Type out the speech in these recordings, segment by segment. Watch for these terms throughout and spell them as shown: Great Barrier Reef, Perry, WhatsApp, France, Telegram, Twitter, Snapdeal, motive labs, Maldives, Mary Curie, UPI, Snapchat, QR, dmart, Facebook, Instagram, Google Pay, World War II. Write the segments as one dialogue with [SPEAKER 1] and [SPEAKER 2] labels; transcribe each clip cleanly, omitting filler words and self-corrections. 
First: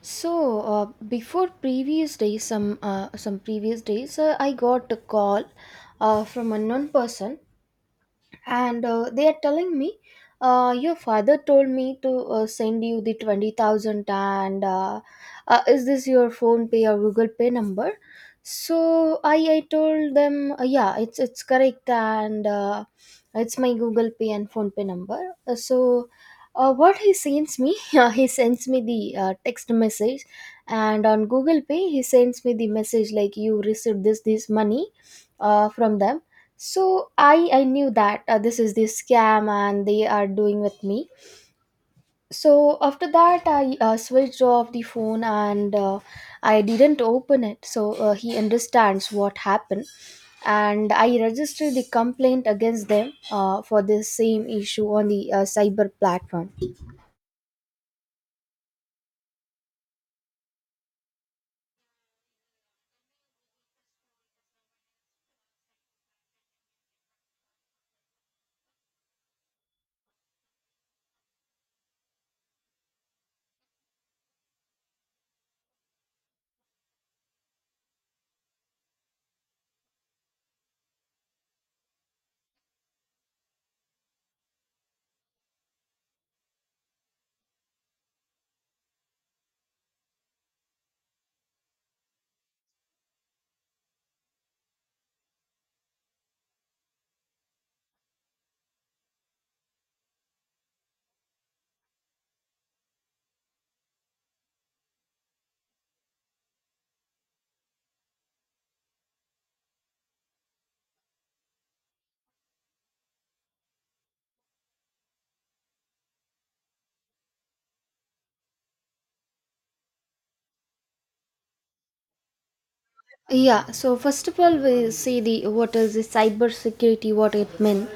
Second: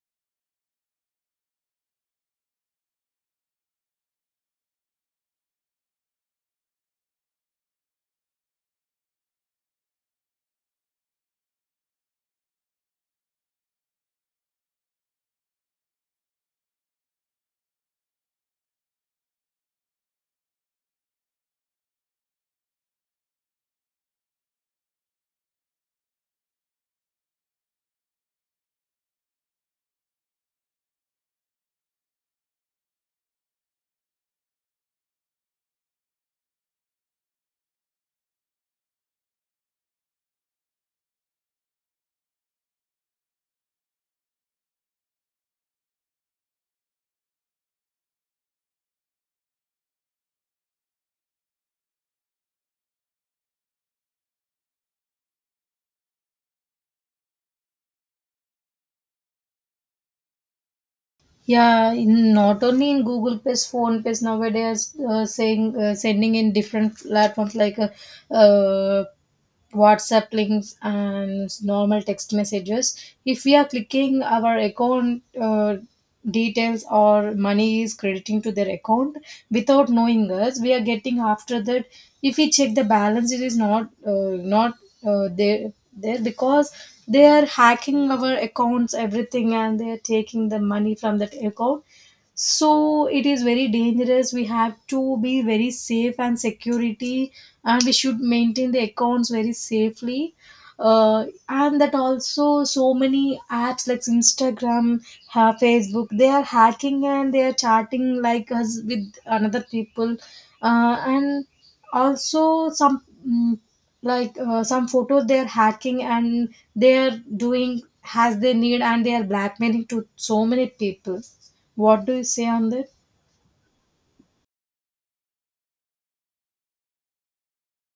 [SPEAKER 1] Before previous days, some previous days, I got a call from unknown person, and they are telling me, your father told me to send you the 20,000, and is this your phone pay or google pay number? So I told them, yeah, it's correct, and it's my google pay and phone pay number. So what he sends me, he sends me the text message, and on google pay he sends me the message like you received this money from them. So I knew that this is the scam and they are doing with me. So after that I switched off the phone, and I didn't open it. So he understands what happened, and I registered the complaint against them for this same issue on the cyber platform.
[SPEAKER 2] Yeah, in, not only in Google Pay, Phone Pay nowadays saying sending in different platforms like uh, WhatsApp links and normal text messages. If we are clicking our account details or money is crediting to their account without knowing us, we are getting after that. If we check the balance, it is not not they there because they are hacking our accounts everything, and they are taking the money from that account. So it is very dangerous, we have to be very safe and security, and we should maintain the accounts very safely. And that also, so many apps like Instagram, Facebook, they are hacking and they are chatting like us with another people. And also some some photos they are hacking and they are doing as they need, and they are blackmailing to so many people. What do you say on that?
[SPEAKER 1] Yeah, so first of all, we see the what is the cyber security, what it means.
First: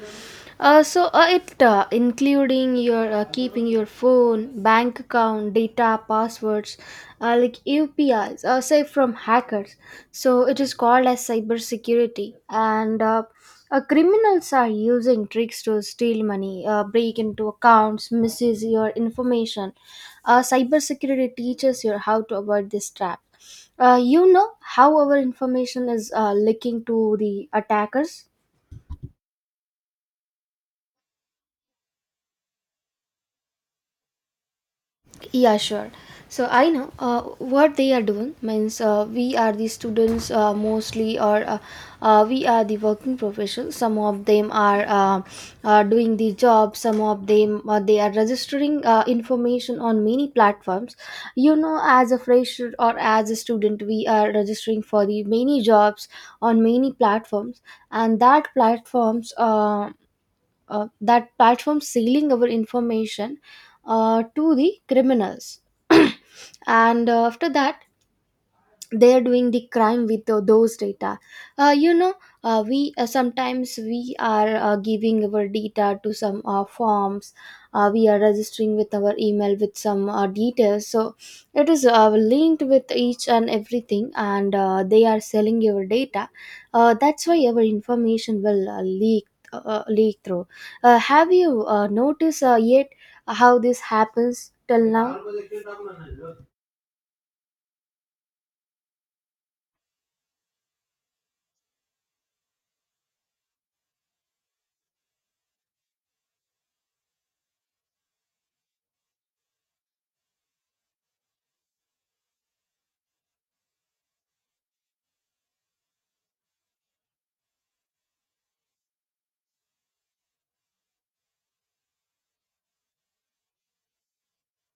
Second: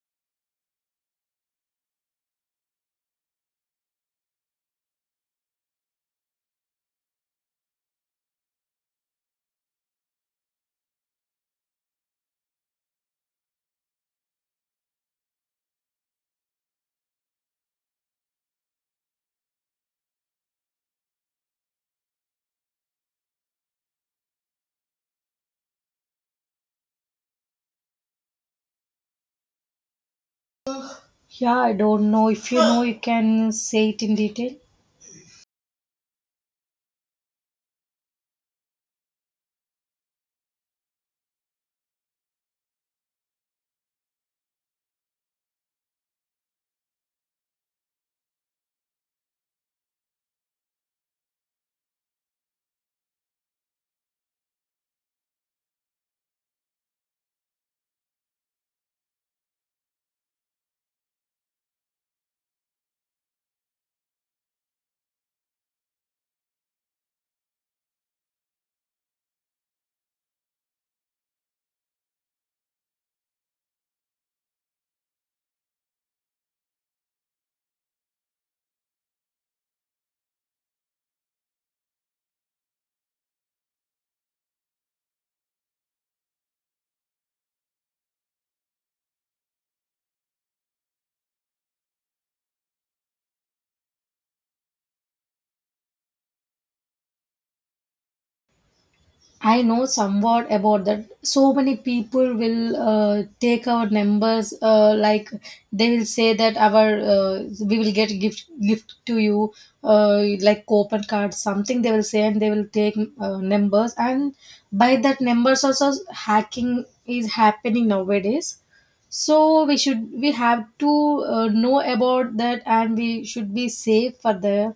[SPEAKER 1] It including your keeping your phone, bank account, data, passwords, like UPIs, safe from hackers. So it is called as cybersecurity, and criminals are using tricks to steal money, break into accounts, misuse your information. Cybersecurity teaches you how to avoid this trap. You know how our information is leaking to the attackers.
[SPEAKER 2] Yeah, I don't know, if you know you can say it in detail.
[SPEAKER 1] Yeah, sure. So I know what they are doing means we are the students mostly, or we are the working professionals. Some of them are doing the job. Some of them they are registering information on many platforms. You know, as a fresher or as a student, we are registering for the many jobs on many platforms, and that platforms. That platform selling our information to the criminals. And after that they're doing the crime with those data, you know, we sometimes we are giving our data to some forms. We are registering with our email with some details, so it is linked with each and everything, and they are selling your data. That's why our information will leak through. Have you noticed yet how this happens till now?
[SPEAKER 2] I know somewhat about that. So many people will take our numbers, like they will say that our we will get gift to you, like coupon cards, something they will say, and they will take numbers, and by that numbers also hacking is happening nowadays. So we have to know about that, and we should be safe for the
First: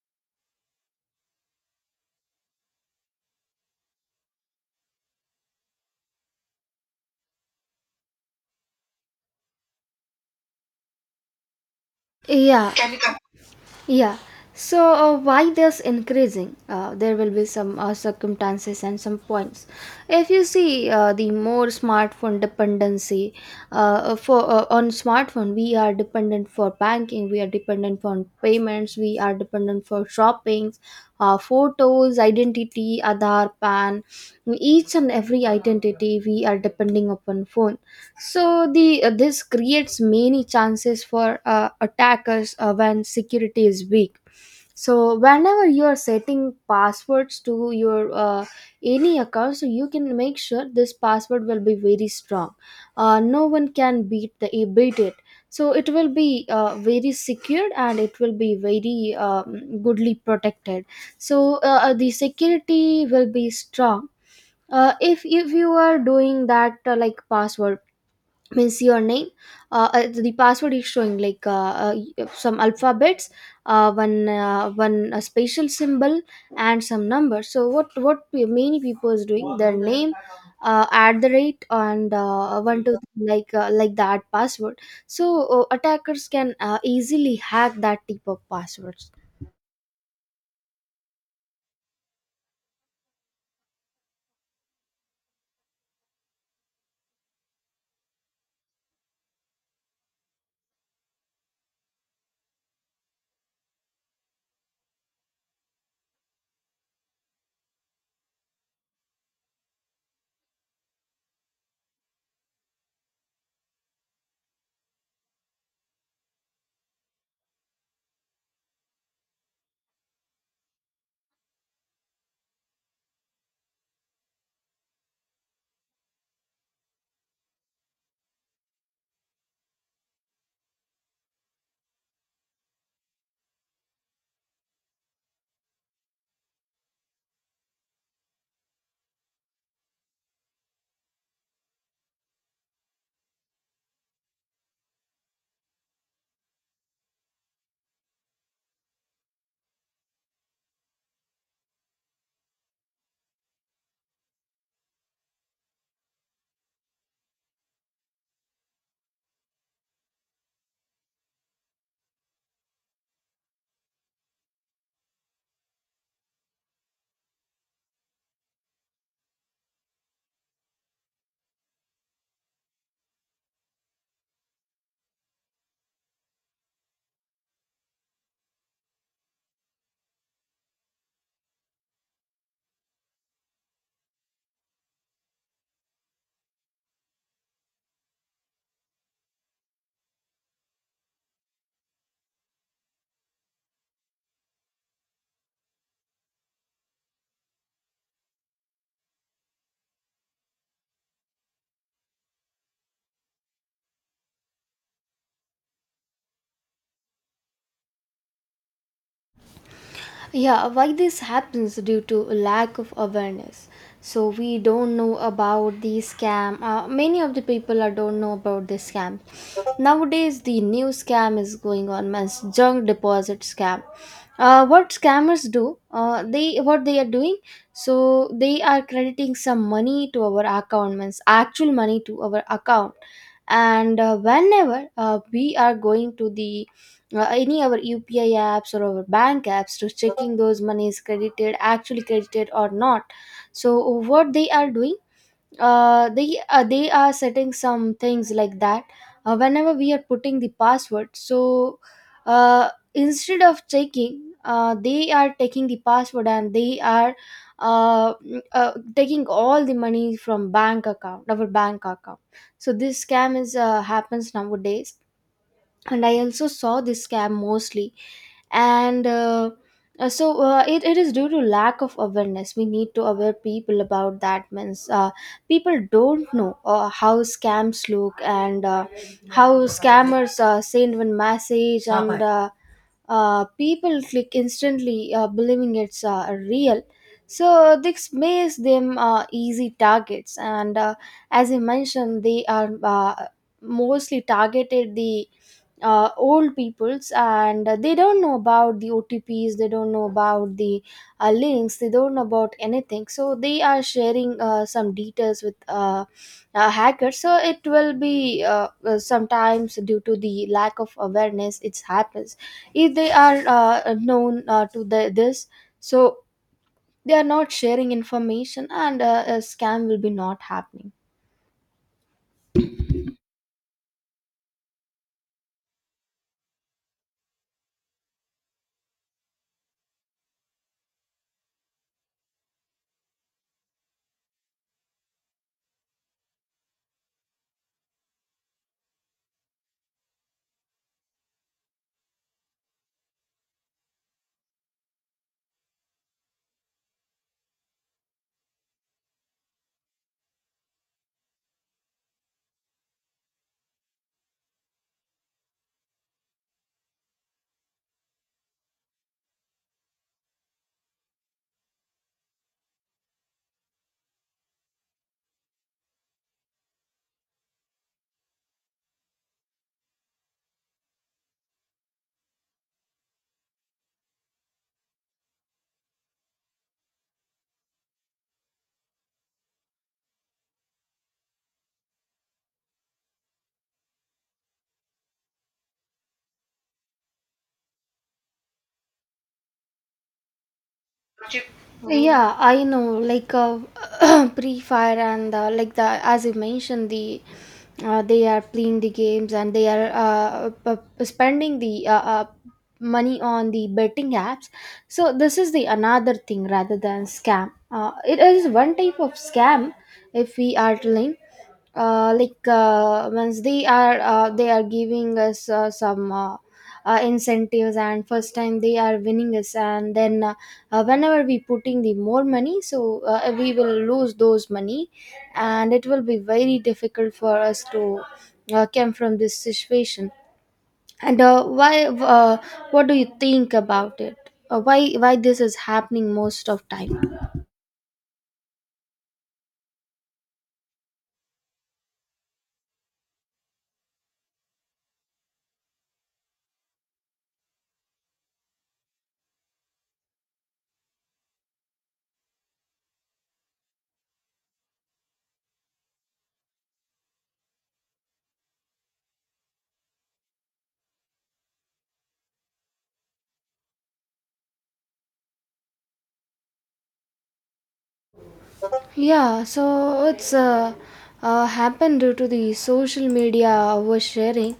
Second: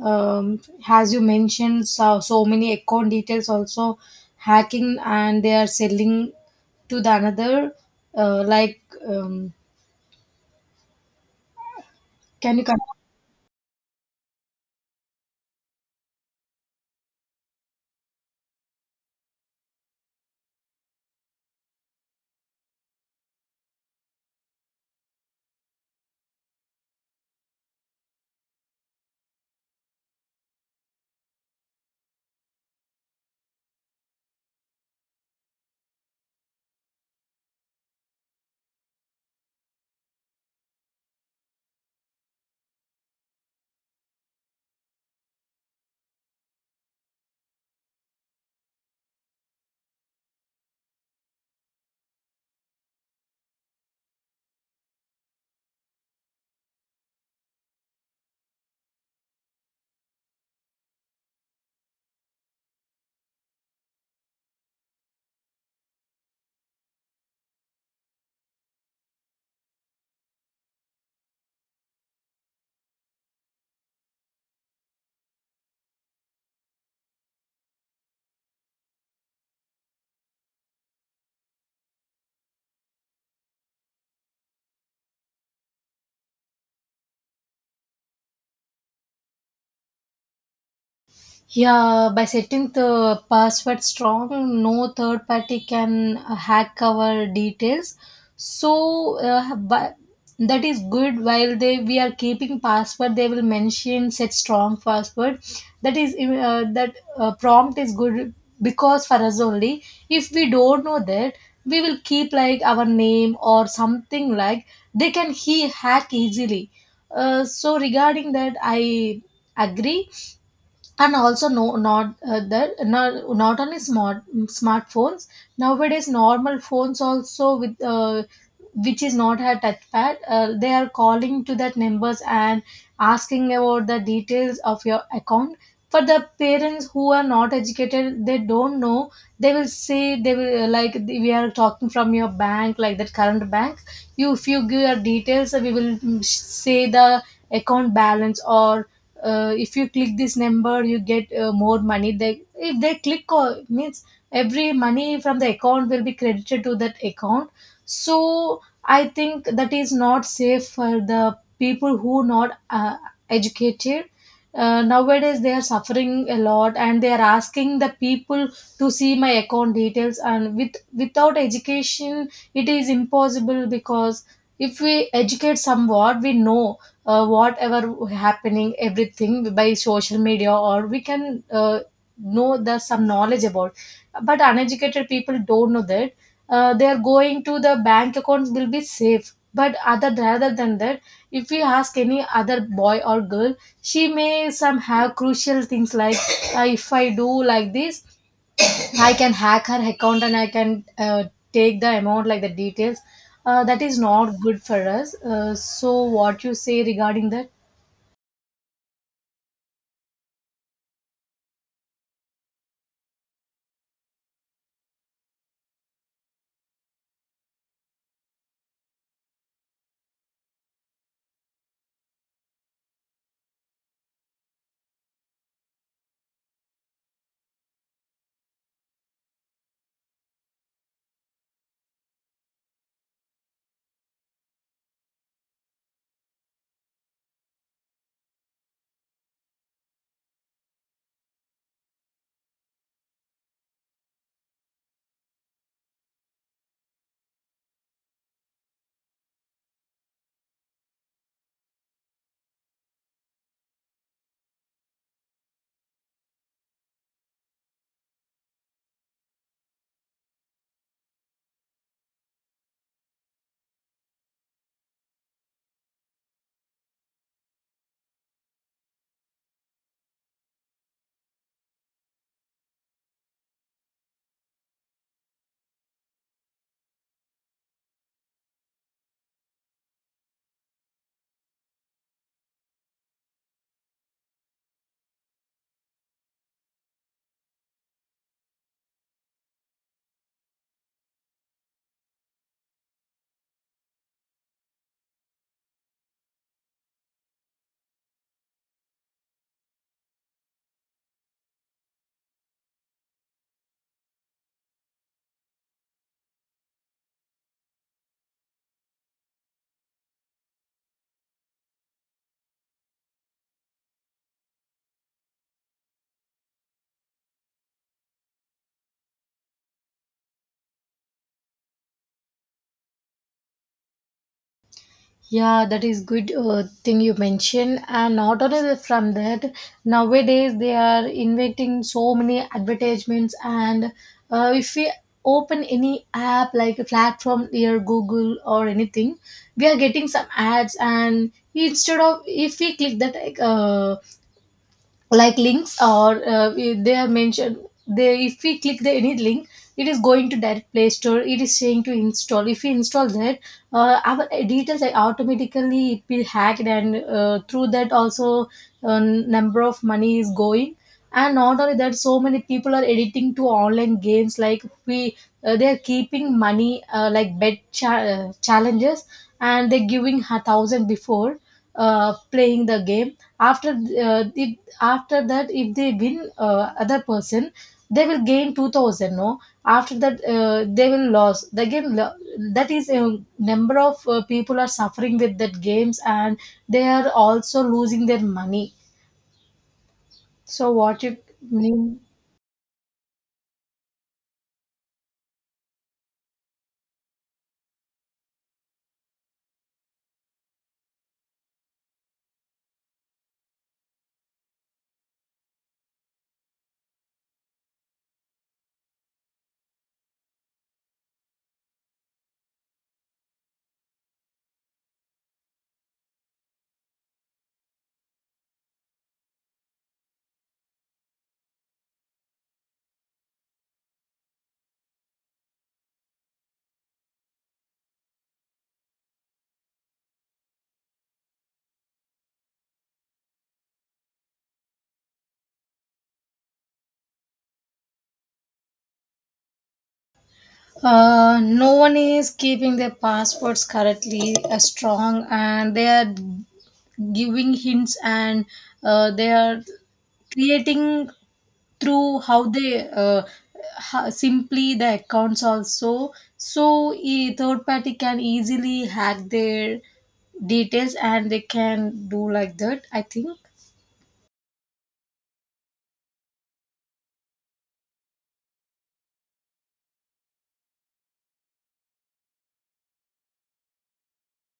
[SPEAKER 2] um, as you mentioned, so, so many account details also hacking, and they are selling to the another, uh, like um, can you?
[SPEAKER 1] Yeah Yeah. So why this increasing? There will be some circumstances and some points. If you see the more smartphone dependency, for on smartphone, we are dependent for banking, we are dependent on payments, we are dependent for shoppings, photos, identity, Aadhaar, PAN, each and every identity we are depending upon phone. So the this creates many chances for attackers when security is weak. So whenever you are setting passwords to your any account, so you can make sure this password will be very strong. No one can beat it, so it will be very secured and it will be very goodly protected, so the security will be strong if you are doing that, like password means your name, the password is showing like some alphabets, one a spatial symbol and some numbers. So many people is doing their name at the rate and 1 2 3, like that password, so attackers can easily hack that type of passwords.
[SPEAKER 2] Yeah, by setting the password strong, no third party can hack our details. So, but that is good. While they we are keeping password, they will mention set strong password. That is that prompt is good, because for us only. If we don't know that, we will keep like our name or something, like they can he hack easily. So regarding that, I agree. And also, not that not only smartphones, nowadays normal phones also, with which is not a touchpad, they are calling to that numbers and asking about the details of your account. For the parents who are not educated, they don't know. They will say, they will like, we are talking from your bank, like that current bank, you, if you give your details we will mm, say the account balance, or if you click this number you get more money. They, if they click on, means every money from the account will be credited to that account. So I think that is not safe for the people who not educated. Uh, nowadays they are suffering a lot, and they are asking the people to see my account details, and with without education it is impossible, because if we educate somewhat we know whatever happening everything by social media, or we can know the some knowledge about, but uneducated people don't know that. Uh, they are going to the bank, accounts will be safe, but other rather than that, if we ask any other boy or girl, she may some have crucial things like if I do like this, I can hack her account and I can take the amount, like the details. Uh, that is not good for us. So, what you say regarding that?
[SPEAKER 1] Yeah, why this happens due to lack of awareness. So we don't know about the scam. Many of the people are don't know about this scam. Nowadays, the new scam is going on as junk deposit scam. What scammers do? They what they are doing? So they are crediting some money to our account, means actual money to our account, and whenever we are going to the any our UPI apps or our bank apps to checking those monies credited actually credited or not. So what they are doing, they are setting some things like that. Whenever we are putting the password, so instead of checking, they are taking the password, and they are taking all the money from bank account, our bank account. So this scam is happens nowadays, and I also saw this scam mostly, and it is due to lack of awareness. We need to aware people about that, means people don't know how scams look, and how scammers send one message, and people click instantly believing it's real, so this makes them easy targets, and as I mentioned, they are mostly targeted the old peoples, and they don't know about the OTPs, they don't know about the links, they don't know about anything, so they are sharing some details with hackers. So it will be sometimes due to the lack of awareness it happens. If they are known to the, this, so they are not sharing information, and a scam will be not happening.
[SPEAKER 2] Yeah, that is good thing you mentioned. And not only that, from that, nowadays they are inventing so many advertisements. And if we open any app like a platform near Google or anything, we are getting some ads. And instead of, if we click that like links, or they are mentioned, they, if we click the any link, it is going to direct Play Store, it is saying to install. If we install that, our details are automatically, it will hacked, and through that also number of money is going. And not only that, so many people are editing to online games, like we they're keeping money, like challenges, and they're giving a thousand before playing the game. After if, after that if they win other person, they will gain 2000. No, after that they will lose the game. That is a number of people are suffering with that games, and they are also losing their money. So what you
[SPEAKER 1] Oh,
[SPEAKER 2] mean?
[SPEAKER 1] yeah, I know, like pre-fire, and like the, as you mentioned, the they are playing the games and they are spending the money on the betting apps. So this is the another thing rather than scam. It is one type of scam, if we are telling. Once they are giving us some incentives and first time they are winning us, and then whenever we putting the more money, so we will lose those money, and it will be very difficult for us to come from this situation. And uh, why uh, what do you think about it? Why this is happening most of time?
[SPEAKER 2] No one is keeping their passports correctly strong, and they are giving hints, and they are creating through how they how, simply the accounts also. So, a third party can easily hack their details and they can do like that, I think.
[SPEAKER 1] Yeah, so it's happened due to the social media oversharing.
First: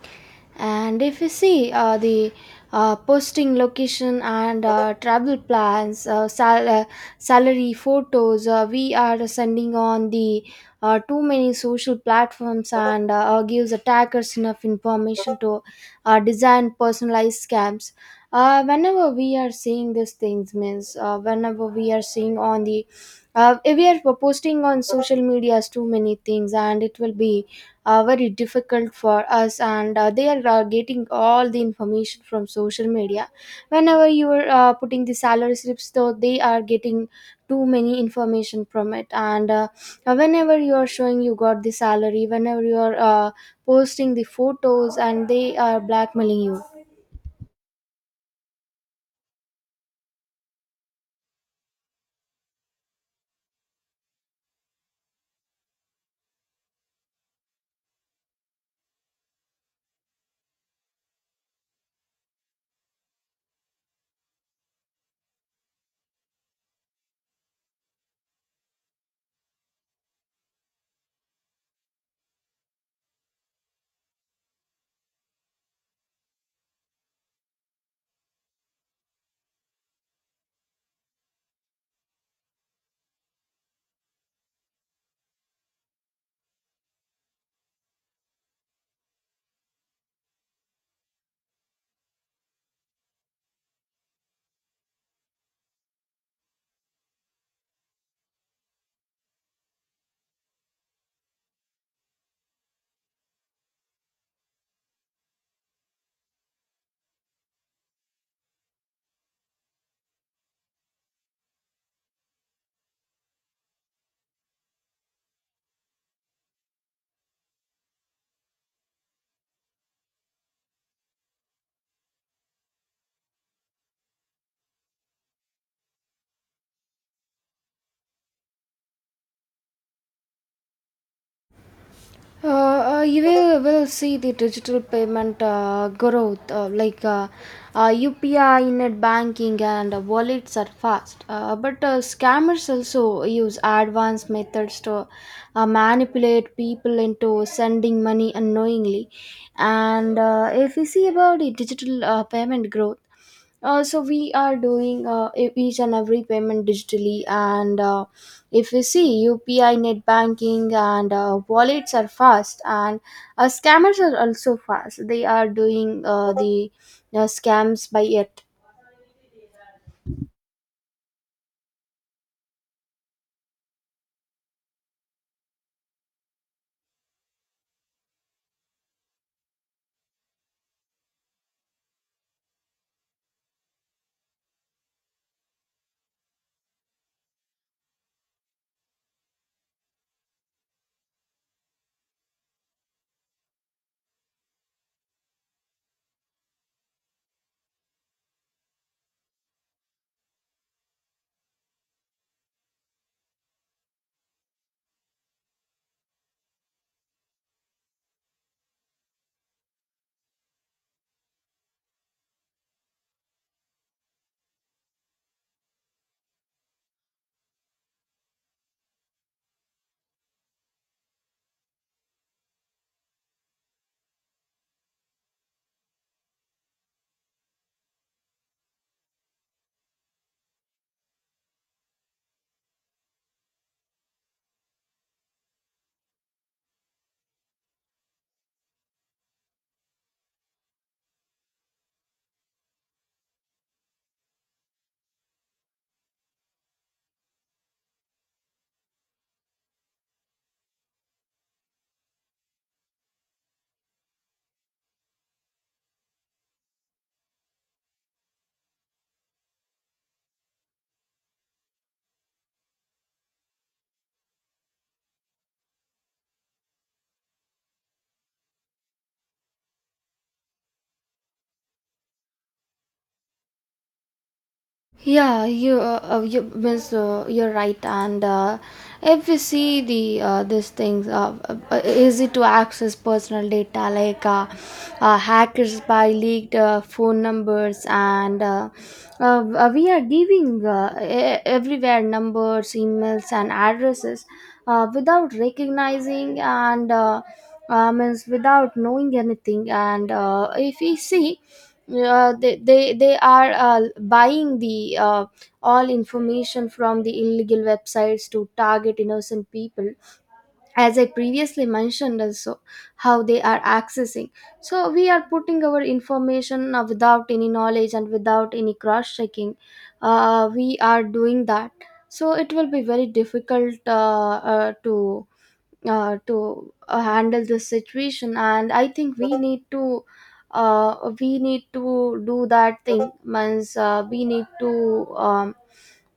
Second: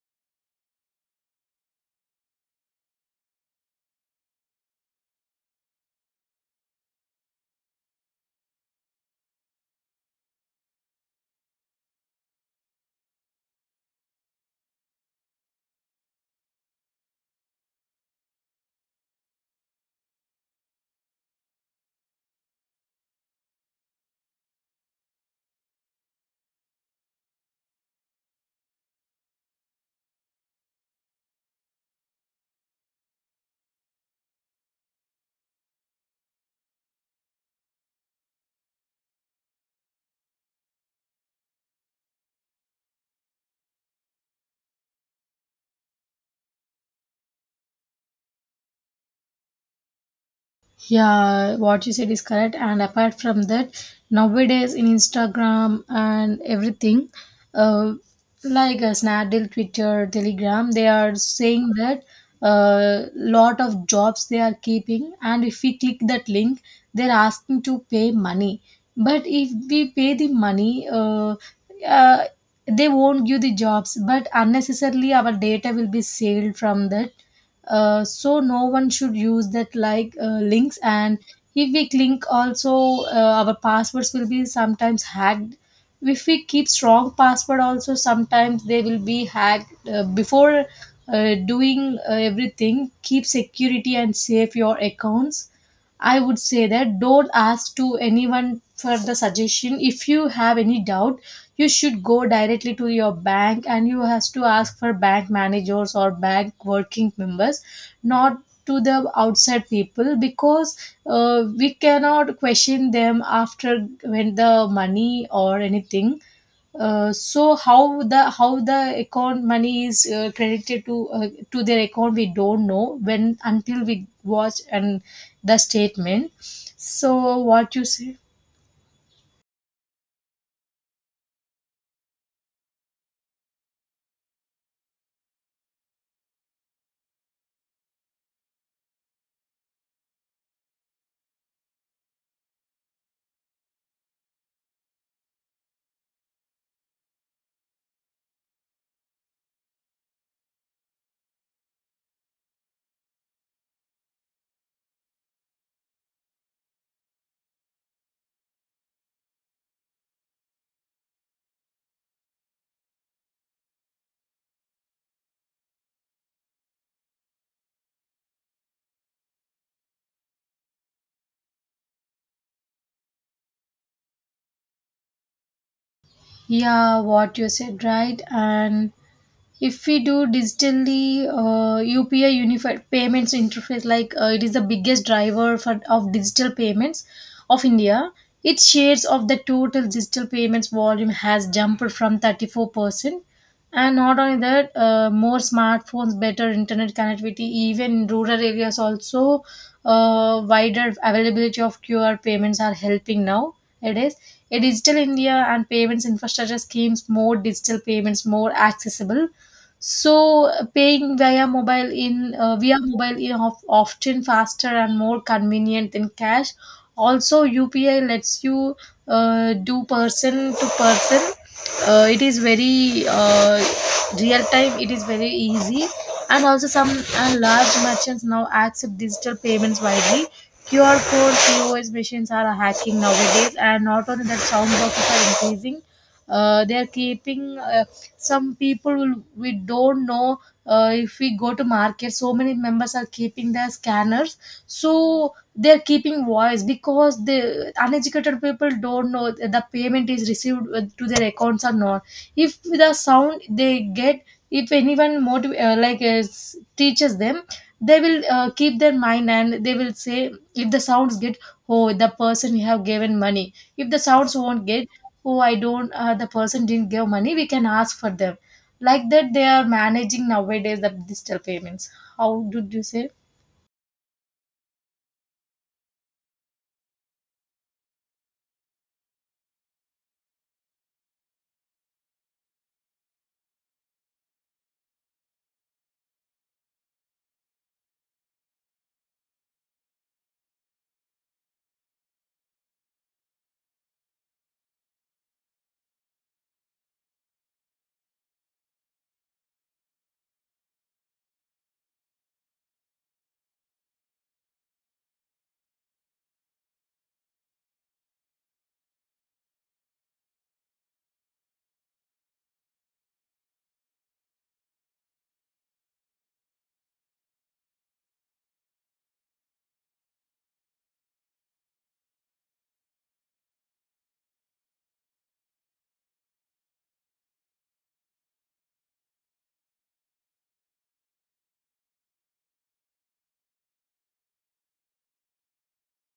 [SPEAKER 1] And if you see the posting location and travel plans, salary photos, we are sending on the too many social platforms, and gives attackers enough information to design personalized scams. Whenever we are seeing these things, means whenever we are seeing on the if we are posting on social medias too many things, and it will be very difficult for us, and they are getting all the information from social media. Whenever you are putting the salary slips, though they are getting too many information from it, and whenever you are showing you got the salary, whenever you are posting the photos, and they are blackmailing you.
[SPEAKER 2] Yeah, what you said is correct. And apart from that, nowadays in Instagram and everything, uh, like Snapdeal, Twitter, Telegram, they are saying that lot of jobs they are keeping, and if we click that link, they're asking to pay money. But if we pay the money, uh, they won't give the jobs, but unnecessarily our data will be saved from that. Uh, so no one should use that like links. And if we click also, our passwords will be sometimes hacked. If we keep strong password also, sometimes they will be hacked. Uh, before doing everything, keep security and save your accounts. I would say that, don't ask to anyone for the suggestion. If you have any doubt, you should go directly to your bank, and you has to ask for bank managers or bank working members, not to the outside people, because we cannot question them after, when the money or anything. Uh, so how the account money is credited to their account, we don't know, when until we watch and the statement. So what you say?
[SPEAKER 1] You will see the digital payment growth, like UPI, net banking, and wallets are fast. But scammers also use advanced methods to manipulate people into sending money unknowingly. And if we see about the digital payment growth, so we are doing each and every payment digitally, and if you see UPI net banking and wallets are fast, and scammers are also fast. They are doing the scams by it.
[SPEAKER 2] Yeah, what you said right. And if we do digitally, UPI, unified payments interface, like it is the biggest driver for of digital payments of India. Its shares of the total digital payments volume has jumped from 34%. And not only that, more smartphones, better internet connectivity, even in rural areas also, wider availability of QR payments are helping now. It is a digital India, and payments infrastructure schemes more digital payments more accessible. So paying via mobile in via mobile is often faster and more convenient than cash. Also, UPI lets you do person to person. It is very real time. It is very easy, and also some large merchants now accept digital payments widely. QR code POS machines are hacking nowadays, and not only that, sound boxes are increasing. They are keeping some we don't know, if we go to market, so many members are keeping their scanners, so they're keeping voice, because the uneducated people don't know the payment is received to their accounts or not. If the sound they get, if anyone like teaches them, they will keep their mind, and they will say, if the sounds get, oh, the person you have given money, if the sounds won't get, oh, I don't the person didn't give money, we can ask for them. Like that they are managing nowadays the digital payments. How did you say?
[SPEAKER 1] Yeah, you means you're right, and if we see the these things, easy to access personal data, like hackers by leaked phone numbers, and we are giving everywhere numbers, emails, and addresses without recognizing, and means without knowing anything, and if we see they are buying the all information from the illegal websites to target innocent people, as I previously mentioned also, how they are accessing. So we are putting our information without any knowledge and without any cross checking, we are doing that. So it will be very difficult to handle this situation, and I think uh, we need to do that thing, means we need to um,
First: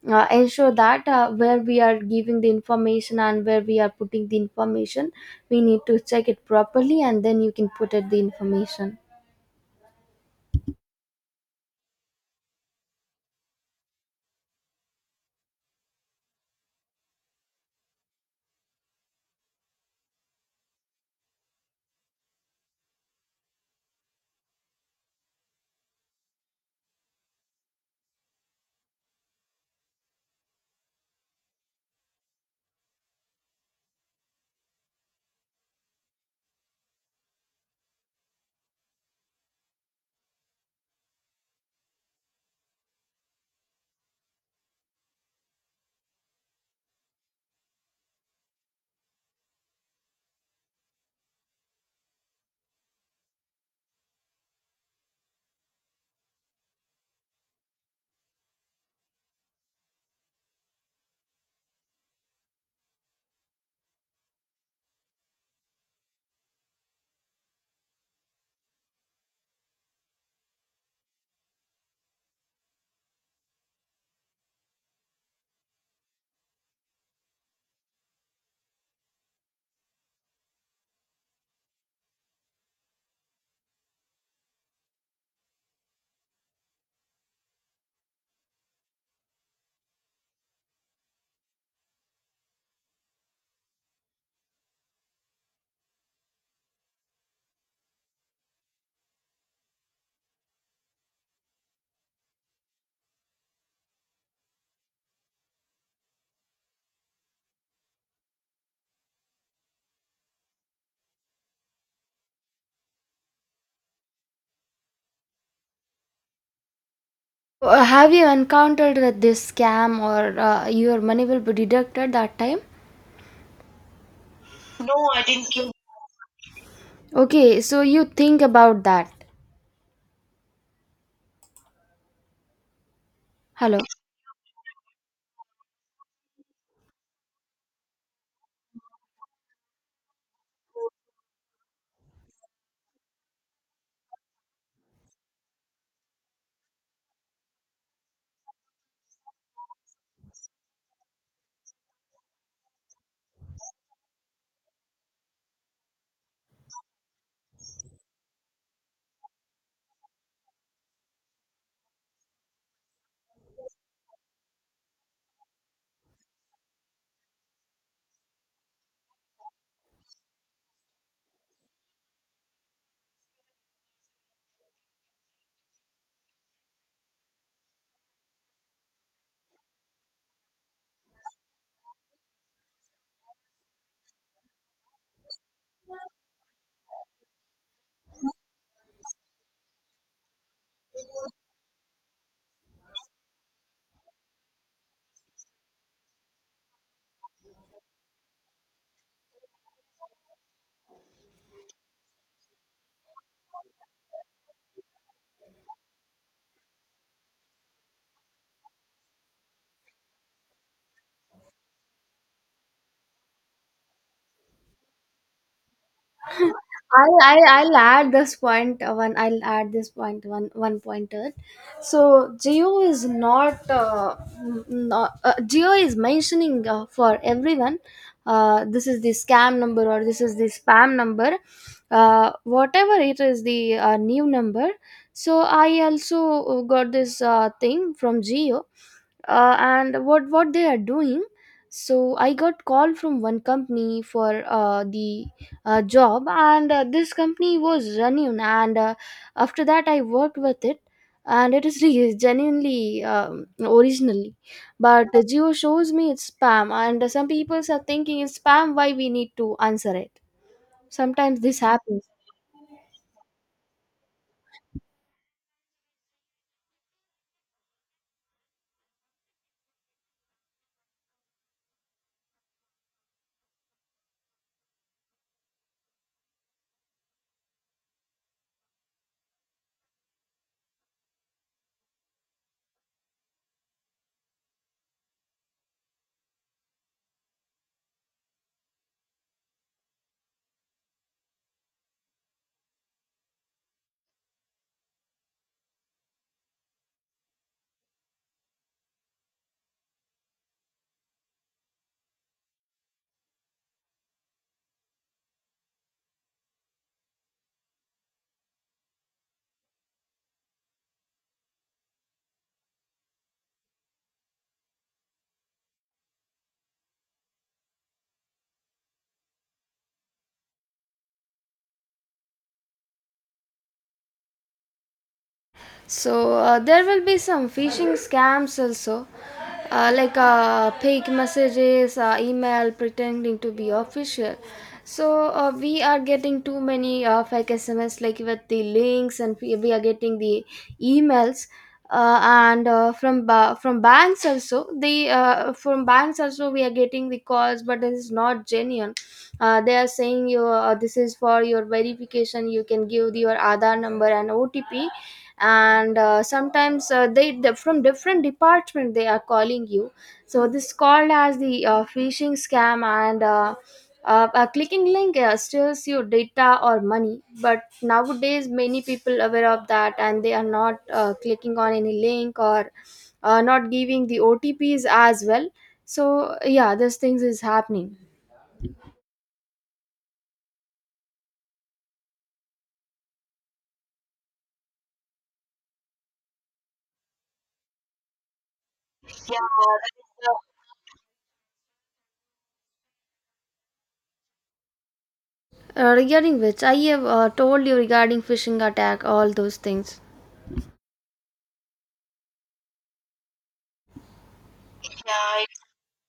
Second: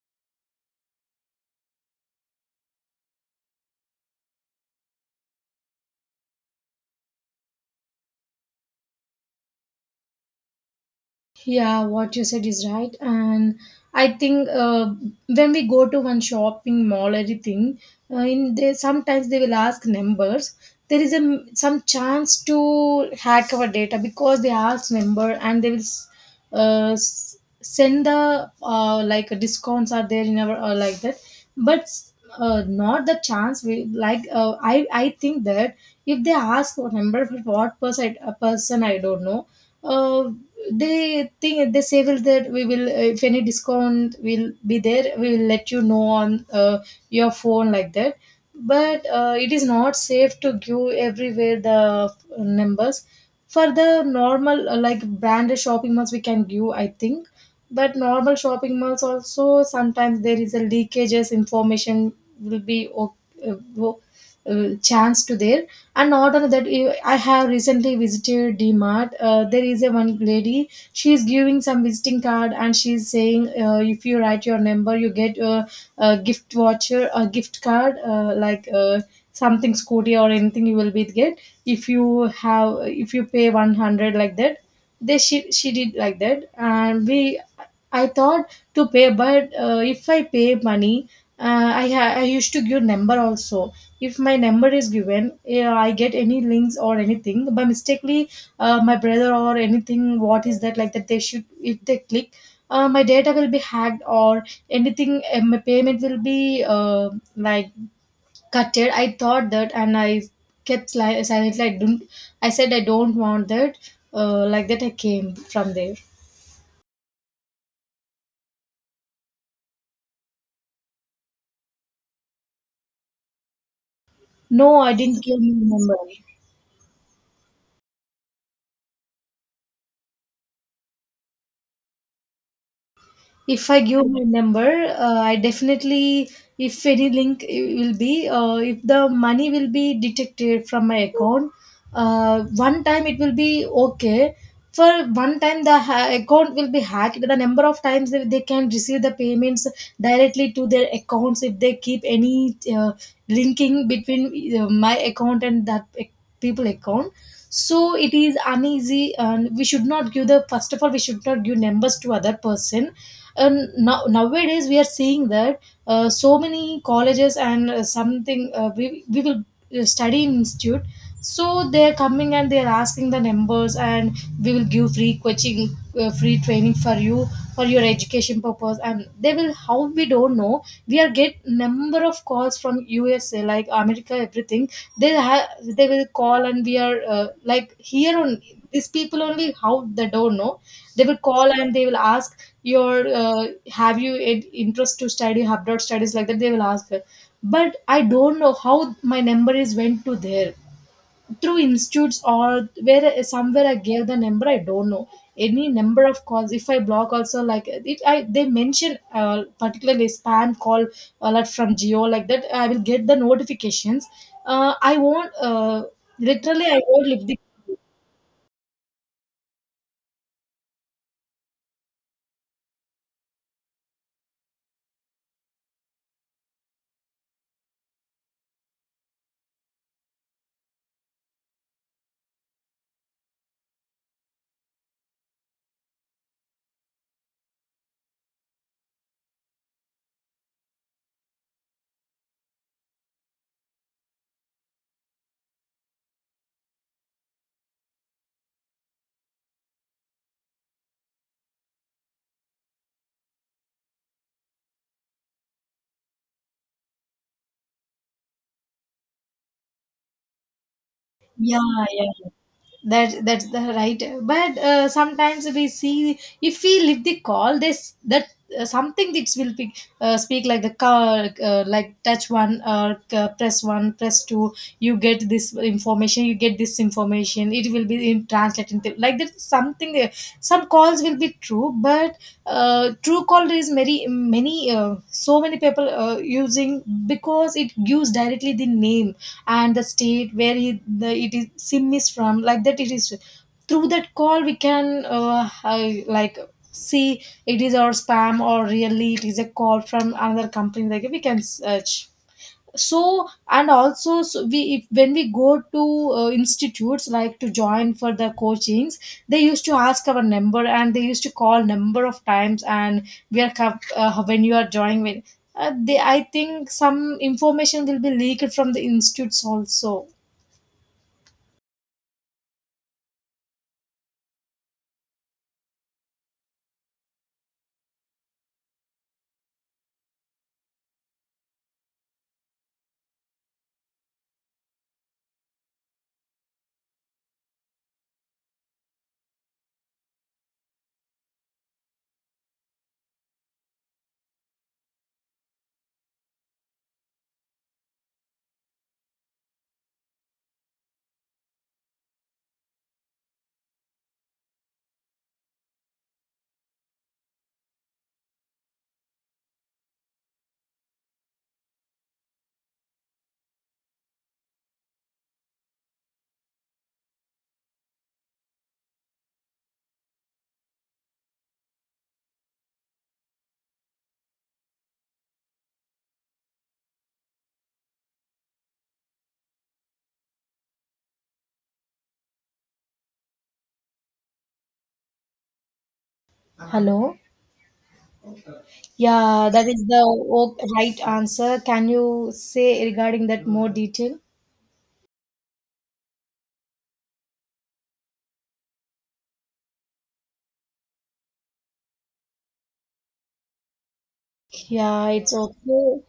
[SPEAKER 1] uh, ensure that where we are giving the information and where we are putting the information, we need to check it properly, and then you can put it the information.
[SPEAKER 2] Yeah, what you said is right. And I think when we go to one shopping mall, anything, in they sometimes they will ask numbers. There is some chance to hack our data because they ask number and they will send the like discounts are there in our like that but not the chance we like I think that if they ask what number for what person a person I don't know, uh, they think they say will that we will if any discount will be there we will let you know on your phone like that. But it is not safe to give everywhere the numbers. For the normal like branded shopping malls we can give I think, but normal shopping malls also sometimes there is a leakages information will be uh, wo- chance to there. And not only that, eh, I have recently visited Dmart. There is a one lady, she is giving some visiting card and she is saying if you write your number you get a gift voucher, a gift card, like something scooty or anything you will be get if you have if you pay 100 like that. They she she did like that and we, I thought to pay but if I pay money I used to give number also. If my number is given I get any links or anything by mistakenly, my brother or anything what is that like that they should if they click my data will be hacked or anything, my payment will be like cut it. I thought that, and I kept silently. I didn't. I said I don't want that. Like that, I came from there.
[SPEAKER 1] Have you encountered that this scam, or your money will be deducted that time?
[SPEAKER 2] No, I didn't came in Mumbai.
[SPEAKER 1] Okay, so you think about that.
[SPEAKER 2] If
[SPEAKER 1] Hello.
[SPEAKER 2] I give my number, I definitely, if any link I- will be, if the money will be detected from my account, one time it will be okay. For one time, the account will be hacked. The number of times they can receive the payments directly to their accounts if they keep any linking between my account and people account. So it is uneasy, and we should not give the first of all, we should not give numbers to other person. And now nowadays we are seeing that so many colleges and something we will study in institute, so they are coming and they are asking the numbers and we will give free coaching, free training for you for your education purpose, and they will how we don't know. We are get number of calls from USA, like America, everything. They have, they will call and we are like here on these people only how they don't know. They will call and they will ask your have you an interest to study abroad studies like that they will ask her. But I don't know how my number is went to there, through institutes or where somewhere I gave the number I don't know. Any number of calls if I block also like it I they mention particularly spam call alert from Geo like that I will get the notifications. I won't literally I won't
[SPEAKER 1] I'll,
[SPEAKER 2] live the.
[SPEAKER 1] I'll, I'll add this point, one I'll add this point one pointer. So Geo is not Geo is mentioning for everyone. This is the scam number or this is the spam number, whatever it is the new number. So I also got this thing from Geo, and what they are doing. So I got call from one company for the job, and this company was genuine, and after that I worked with it, and it is really genuinely originally. But the Geo shows me it's spam, and some people are thinking it's spam, why we need to answer it. Sometimes this
[SPEAKER 2] Yeah,
[SPEAKER 1] happens.
[SPEAKER 2] yeah, that's the right, but sometimes we see if we leave the call this that, something that will be, speak like the car like touch one or press one, press two, you get this information you get this information it will be in translating the, like that something some calls will be true. But true call is very many so many people using because it gives directly the name and the state where he, the it is sim is from like that. It is through that call we can like see it is our spam or really it is a call from another company, like we can search. So and also so we if, when we go to institutes like to join for the coachings, they used to ask our number and they used to call number of times. And we are when you are joining when they I think some information will be leaked from the institutes also.
[SPEAKER 1] So there will be some phishing scams also, like fake messages, email pretending to be official. So we are getting too many fake SMS like with the links, and we are getting the emails, and from banks also, the from banks also we are getting the calls, but this is not genuine. They are saying you, this is for your verification, you can give your Aadhaar number and OTP. And sometimes from different department they are calling you. So this called as the phishing scam, and a clicking link steals your data or money. But nowadays many people aware of that, and they are not clicking on any link, or not giving the OTPs as well. So yeah, these things is happening.
[SPEAKER 2] Hello. Yeah, that is the right answer. Can you say regarding that more detail?
[SPEAKER 1] Regarding which, I have told you regarding phishing attack, all those things.
[SPEAKER 2] Yeah, it's okay.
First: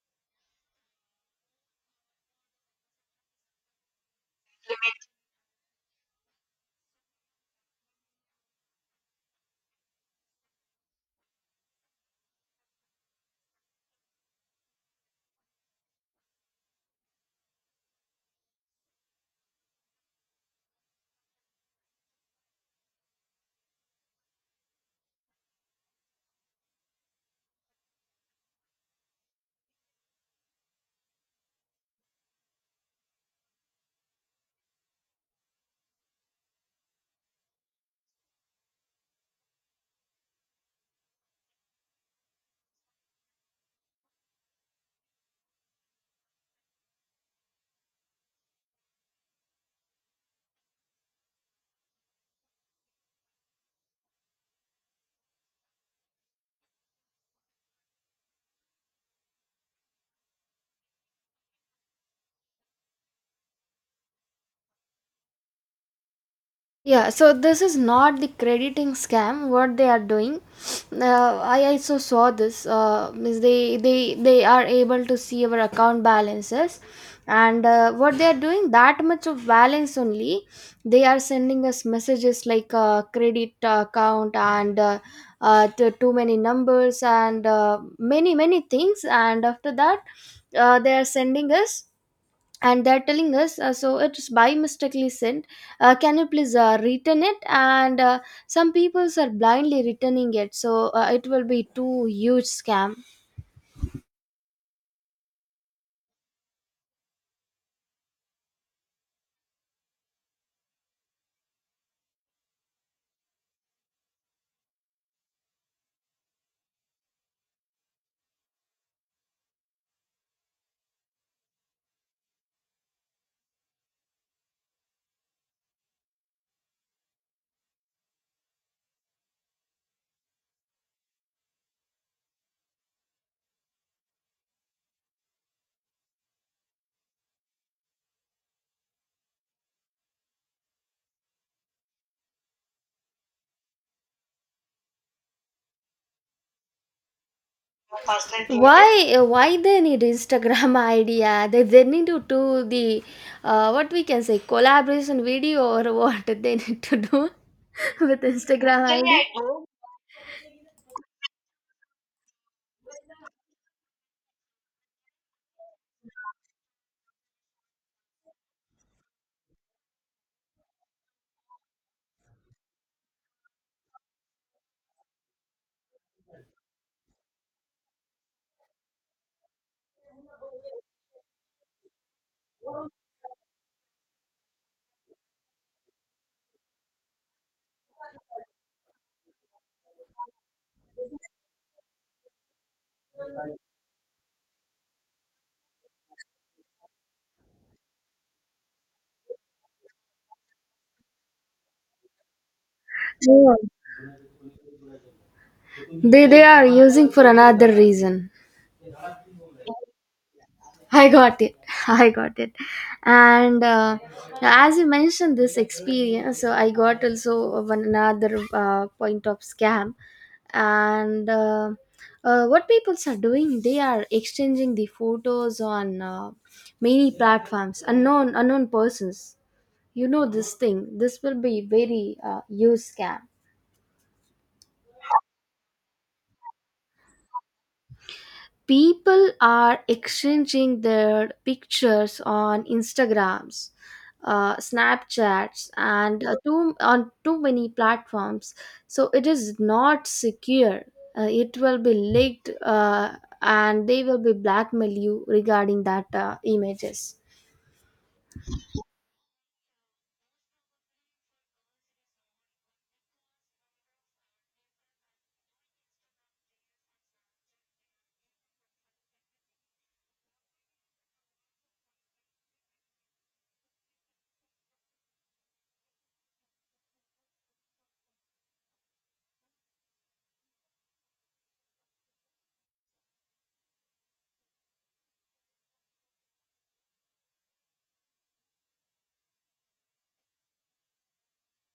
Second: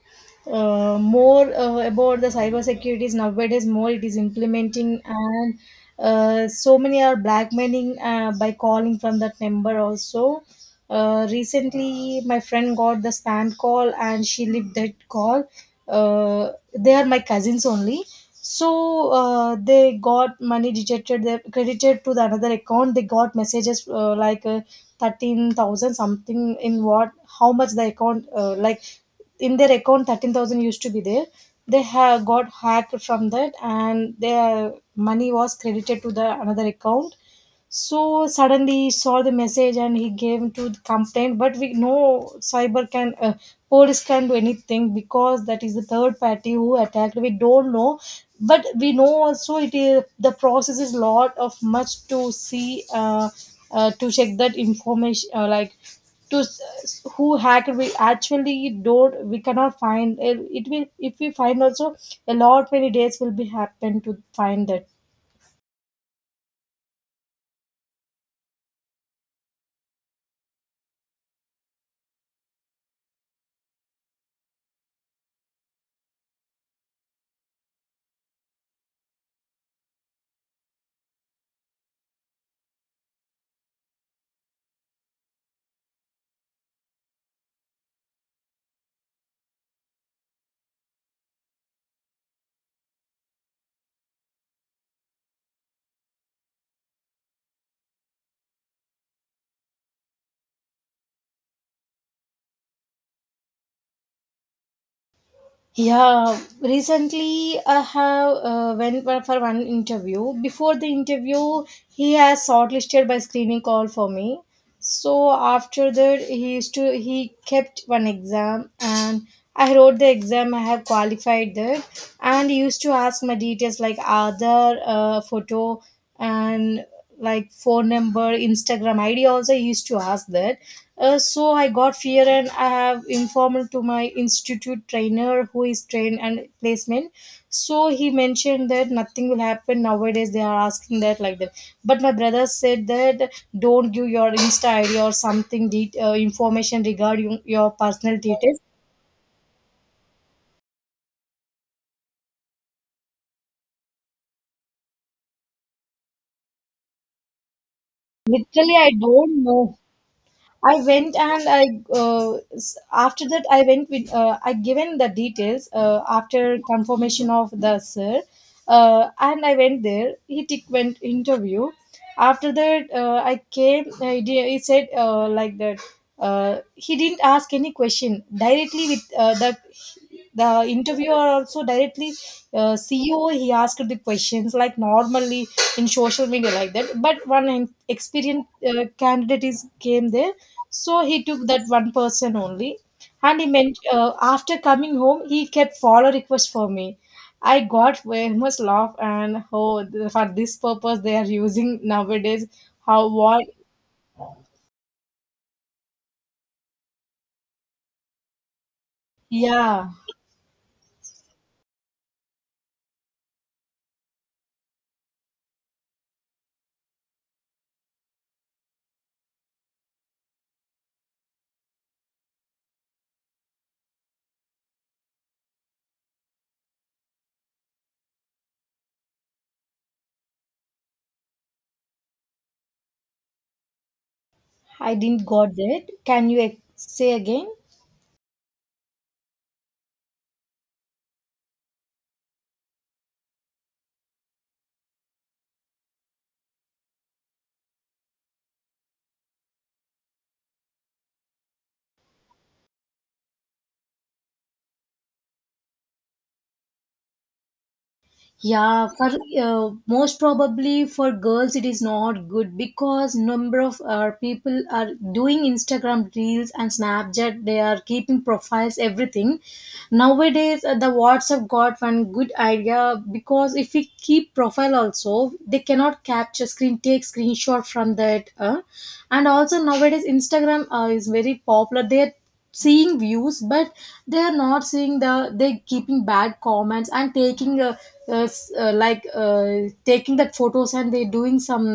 [SPEAKER 2] More about the cyber securities nowadays, more it is implementing, and so many are blackmailing by calling from that number also. Recently, my friend got the spam call and she left that call. They are my cousins only, so they got money deducted, they credited to the another account. They got messages like 13,000 something, in what how much the account like in their account 13,000 used to be there. They have got hacked from that and their money was credited to the another account. So suddenly he saw the message and he gave to the complaint, but we know cyber can police can do anything because that is the third party who attacked we don't know. But we know also it is the process is lot of much to see to check that information like who hacked, we actually don't, we cannot find it. It will if we find also a lot many days will be happen to find that.
[SPEAKER 1] Yeah, so this is not the crediting scam. What they are doing, I also saw this. Means they are able to see our account balances, and what they are doing, that much of balance only, they are sending us messages like credit account and too many numbers and many things. And after that, they are sending us and they're telling us, so it's by mistakenly sent, can you please return it. And some people are blindly returning it, so it will be too huge scam.
[SPEAKER 2] Yeah, recently I have went for one interview. Before the interview, he has shortlisted by screening call for me. So after that, he used to he kept one exam and I wrote the exam. I have qualified that, and he used to ask my details, like other photo and like phone number, Instagram ID also used to ask that. So I got fear and I have informed to my institute trainer who is trained and placement. So he mentioned that nothing will happen nowadays, they are asking that like that. But my brother said that don't give your insta ID or something information regarding your personal details.
[SPEAKER 1] Why why they need Instagram idea? They need to do the what we can say collaboration video, or what they need to do with
[SPEAKER 2] Literally,
[SPEAKER 1] Instagram
[SPEAKER 2] I
[SPEAKER 1] idea?
[SPEAKER 2] don't know. I went and I after that I went with I given the details after confirmation of the sir, and I went there. He took went interview. After that, I came. He he said like that. He didn't ask any question directly with the interviewer also directly CEO. He asked the questions like normally in social media like that. But one experienced candidate is came there, so he took that one person only. And he meant after coming home he kept follow request for me. I got very much laugh, and oh for this purpose they are using nowadays. How what?
[SPEAKER 1] Oh, they are using for another reason.
[SPEAKER 2] Yeah,
[SPEAKER 1] I got it. I got it. And as you mentioned this experience, so I got also one another point of scam. And what people are doing, they are exchanging the photos on many platforms, unknown persons. You know this thing. This will be very huge scam.
[SPEAKER 2] I didn't got that, can you say again?
[SPEAKER 1] People are exchanging their pictures on Instagrams, Snapchats, and too, on too many platforms. So it is not secure. It will be leaked, and they will be blackmail you regarding that images.
[SPEAKER 2] Yeah, for most probably for girls it is not good, because number of people are doing Instagram reels and Snapchat, they are keeping profiles everything. Nowadays the WhatsApp got one good idea, because if we keep profile also they cannot capture screen, take screenshot from that and also nowadays Instagram is very popular there, seeing views. But they are not seeing the, they keeping bad comments and taking like taking that photos and they doing some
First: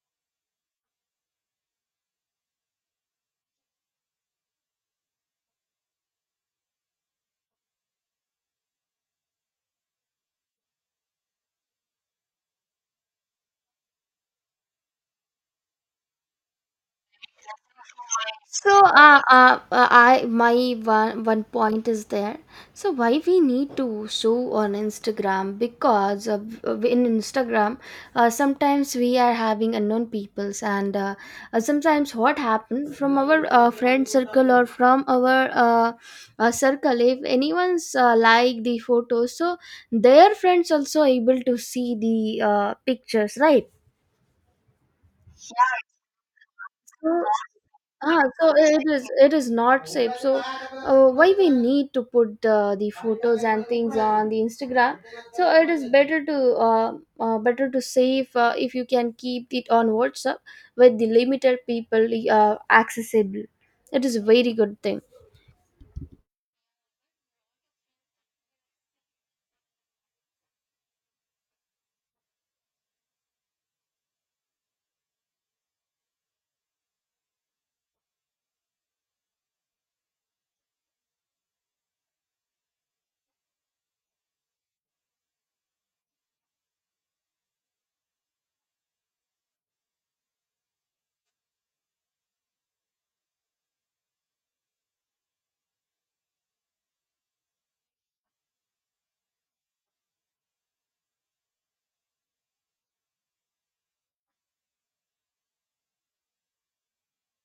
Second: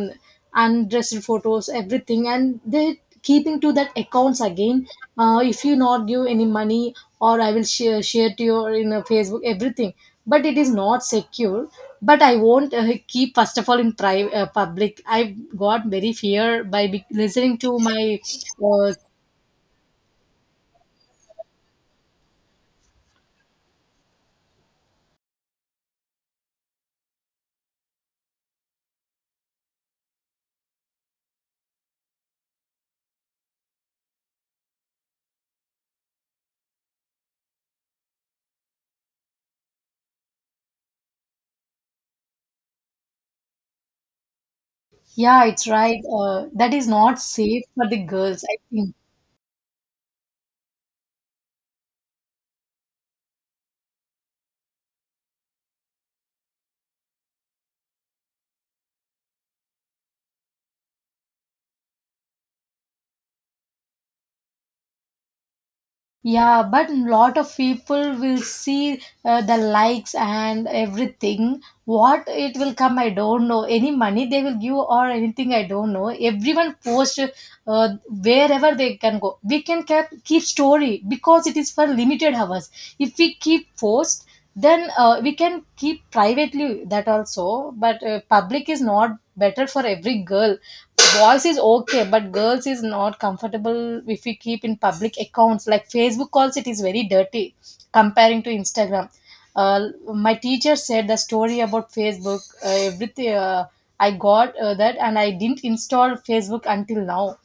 [SPEAKER 2] undressed photos everything and they keeping to that accounts again. Uh, if you not give any money or I will share to your in a Facebook everything, but it is not secure. But I won't keep first of all in private public. I got very fear by listening to my
[SPEAKER 1] So,
[SPEAKER 2] uh,
[SPEAKER 1] I, my one one point is there. So why we need to show on Instagram? Because in Instagram, sometimes we are having unknown peoples, and sometimes what happened, from our friend circle or from our circle, if anyone's like the photos, so their friends also able to see the pictures, right?
[SPEAKER 2] yeah, it's right. That is
[SPEAKER 1] So,
[SPEAKER 2] not safe for the
[SPEAKER 1] ah,
[SPEAKER 2] girls,
[SPEAKER 1] so
[SPEAKER 2] I think.
[SPEAKER 1] it is not safe. So why we need to put the photos and things on the Instagram? So it is better to uh, better to save. If you can keep it on WhatsApp with the limited people accessible, it is a very good thing.
[SPEAKER 2] Yeah, but lot of people will see the likes and everything. What it will come, I don't know. Any money they will give or anything, I don't know. Everyone post wherever they can go. We can keep story because it is for limited hours. If we keep post, then we can keep privately that also, but public is not better for every girl. Boys is okay but girls is not comfortable if we keep in public accounts like Facebook calls, it is very dirty comparing to Instagram. uh, my teacher said the story about Facebook everything I got that and I didn't install Facebook until now.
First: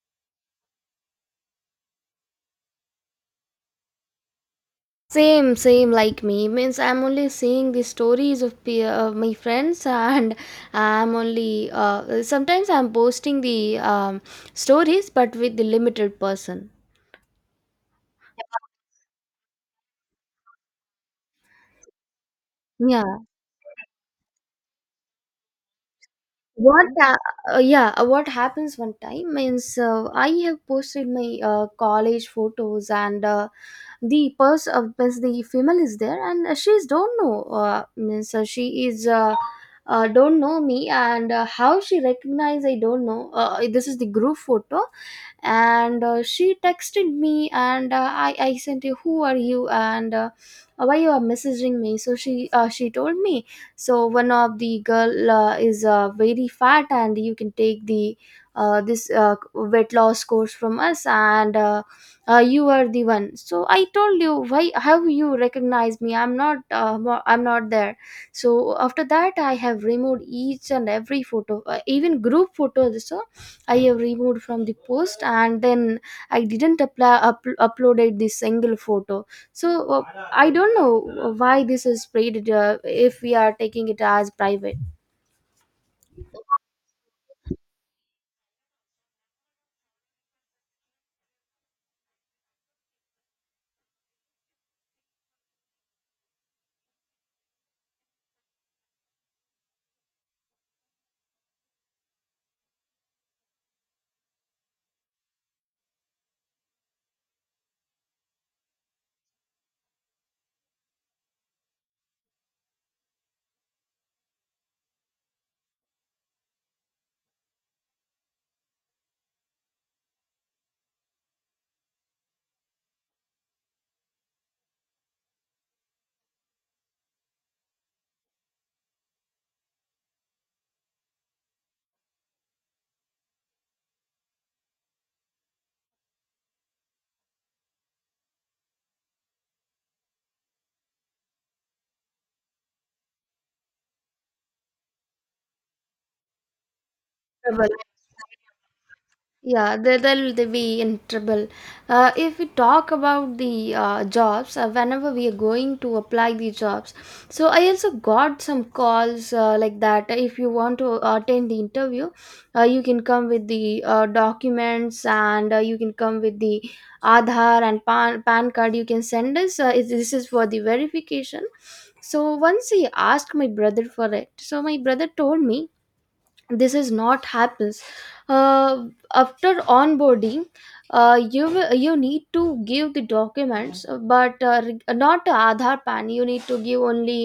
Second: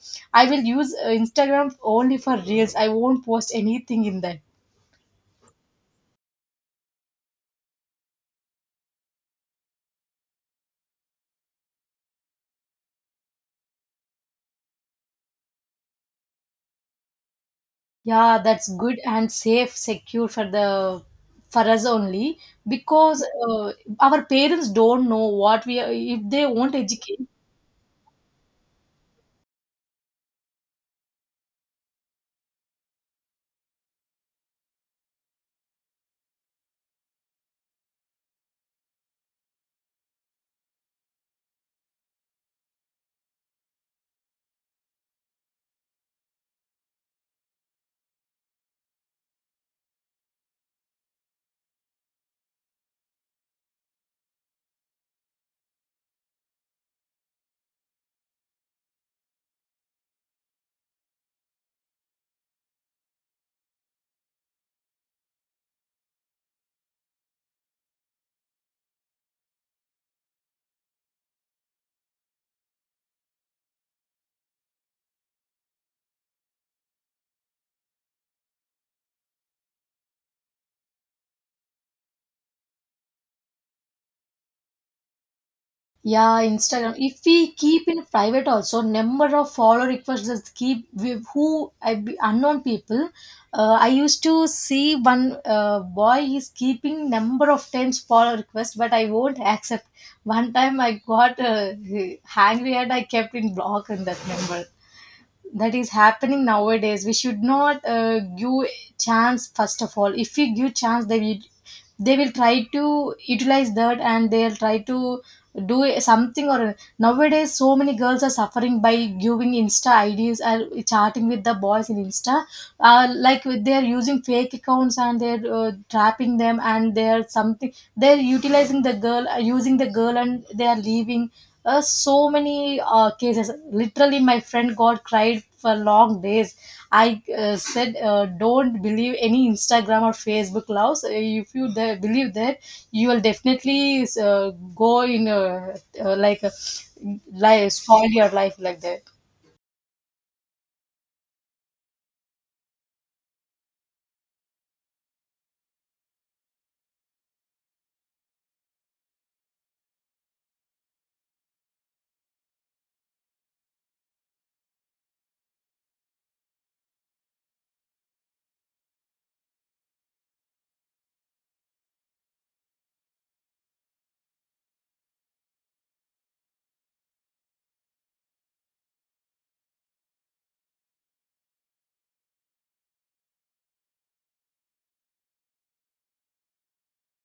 [SPEAKER 2] I will use Instagram only for reels, I won't post anything in that.
[SPEAKER 1] Same, same like me. Means I'm only seeing the stories of my friends, and I'm only sometimes I'm posting the stories, but with the limited person.
[SPEAKER 2] Yeah, that's good and safe, secure for the for us only.
[SPEAKER 1] Yeah.
[SPEAKER 2] Because our parents don't know what we are, if they won't
[SPEAKER 1] what uh,
[SPEAKER 2] educate.
[SPEAKER 1] yeah what happens one time means, I have posted my college photos, and means the female is there, and she's don't know, means she is, don't know me. And how she recognize I don't know. This is the group photo, and she texted me. And I sent you, who are you and why you are messaging me? So she told me, so one of the girl is very fat, and you can take the this weight loss course from us, and you are the one. So I told you, why, how you recognize me? I'm not I'm not there. So after that I have removed each and every photo, even group photos. So I have removed from the post, and then I didn't apply uploaded this single photo. So I don't know why this is spread, if we are taking it as private.
[SPEAKER 2] Yeah, Instagram. If we keep in private also, number of follow requests that keep with who I be unknown people. I used to see one boy is keeping number of times follow request, but I won't accept. One time I got angry and I kept in block in that number. That is happening nowadays, we should not give chance. First of all, if we give chance they will, they will try to utilize that and they'll try to do something. Or nowadays so many girls are suffering by giving insta IDs and chatting with the boys in insta, like they're using fake accounts and they're trapping them and they're something they're utilizing the girl using the girl and they are leaving, so many cases. Literally my friend got cried for long days. I said don't believe any Instagram or Facebook loves. If you believe that you will definitely go in like life spoil your life like that.
[SPEAKER 1] Yeah, they, they'll they be in trouble. If we talk about the jobs, whenever we are going to apply the jobs, so I also got some calls like that. If you want to attend the interview, you can come with the documents, and you can come with the Aadhaar and PAN, PAN card. You can send us. This is for the verification. So once he asked my brother for it, so my brother told me this is not happens. uh, after onboarding, you need to give the documents, not the Aadhaar PAN. You need to give only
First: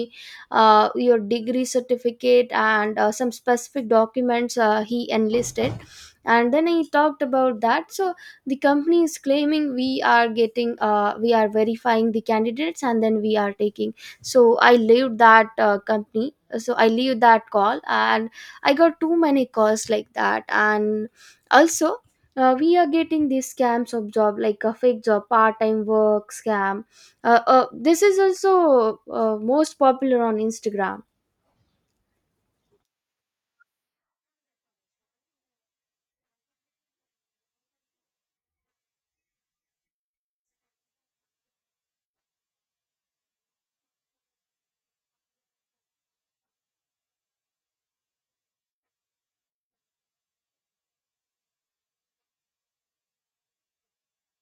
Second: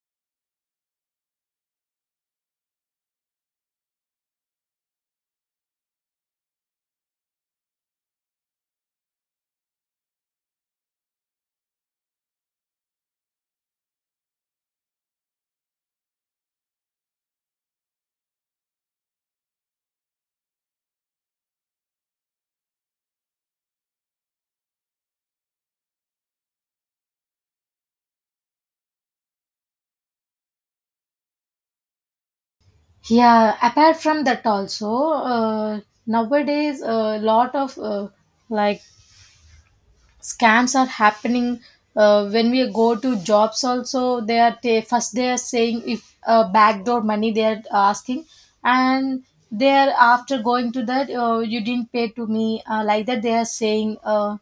[SPEAKER 1] your degree certificate and some specific documents he enlisted. And then he talked about that. So the company is claiming, we are getting we are verifying the candidates and then we are taking. So I leave that company, so I leave that call. And I got too many calls like that. And also, we are getting these scams of job, like a fake job part-time work scam. This is also most popular on Instagram.
[SPEAKER 2] Yeah, apart from that also uh, nowadays a lot of like scams are happening. Uh, when we go to jobs also they are they, first they are saying if backdoor money they are asking, and they are after going to that you didn't pay to me like that they are saying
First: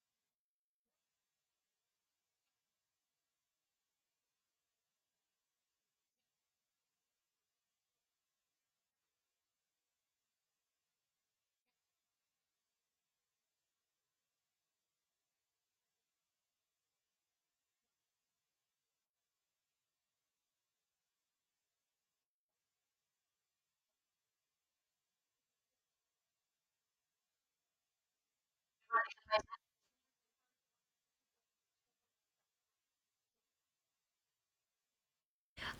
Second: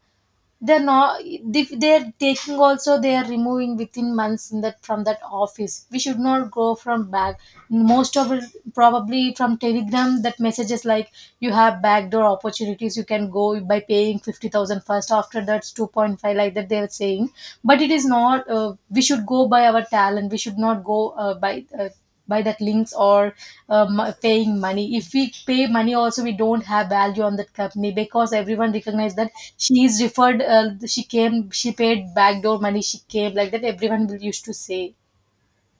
[SPEAKER 2] they're not if they're taking also they are removing within months in that from that office, we should not go from back most of it, probably from Telegram. That messages like you have backdoor opportunities you can go by paying 50,000 first. After that's 2.5 like that they're saying. But it is not we should go by our talent, we should not go by that links or paying money. If we pay money also we don't have value on that company, because everyone recognize that she is referred she came she paid backdoor money she came like that everyone will used to say.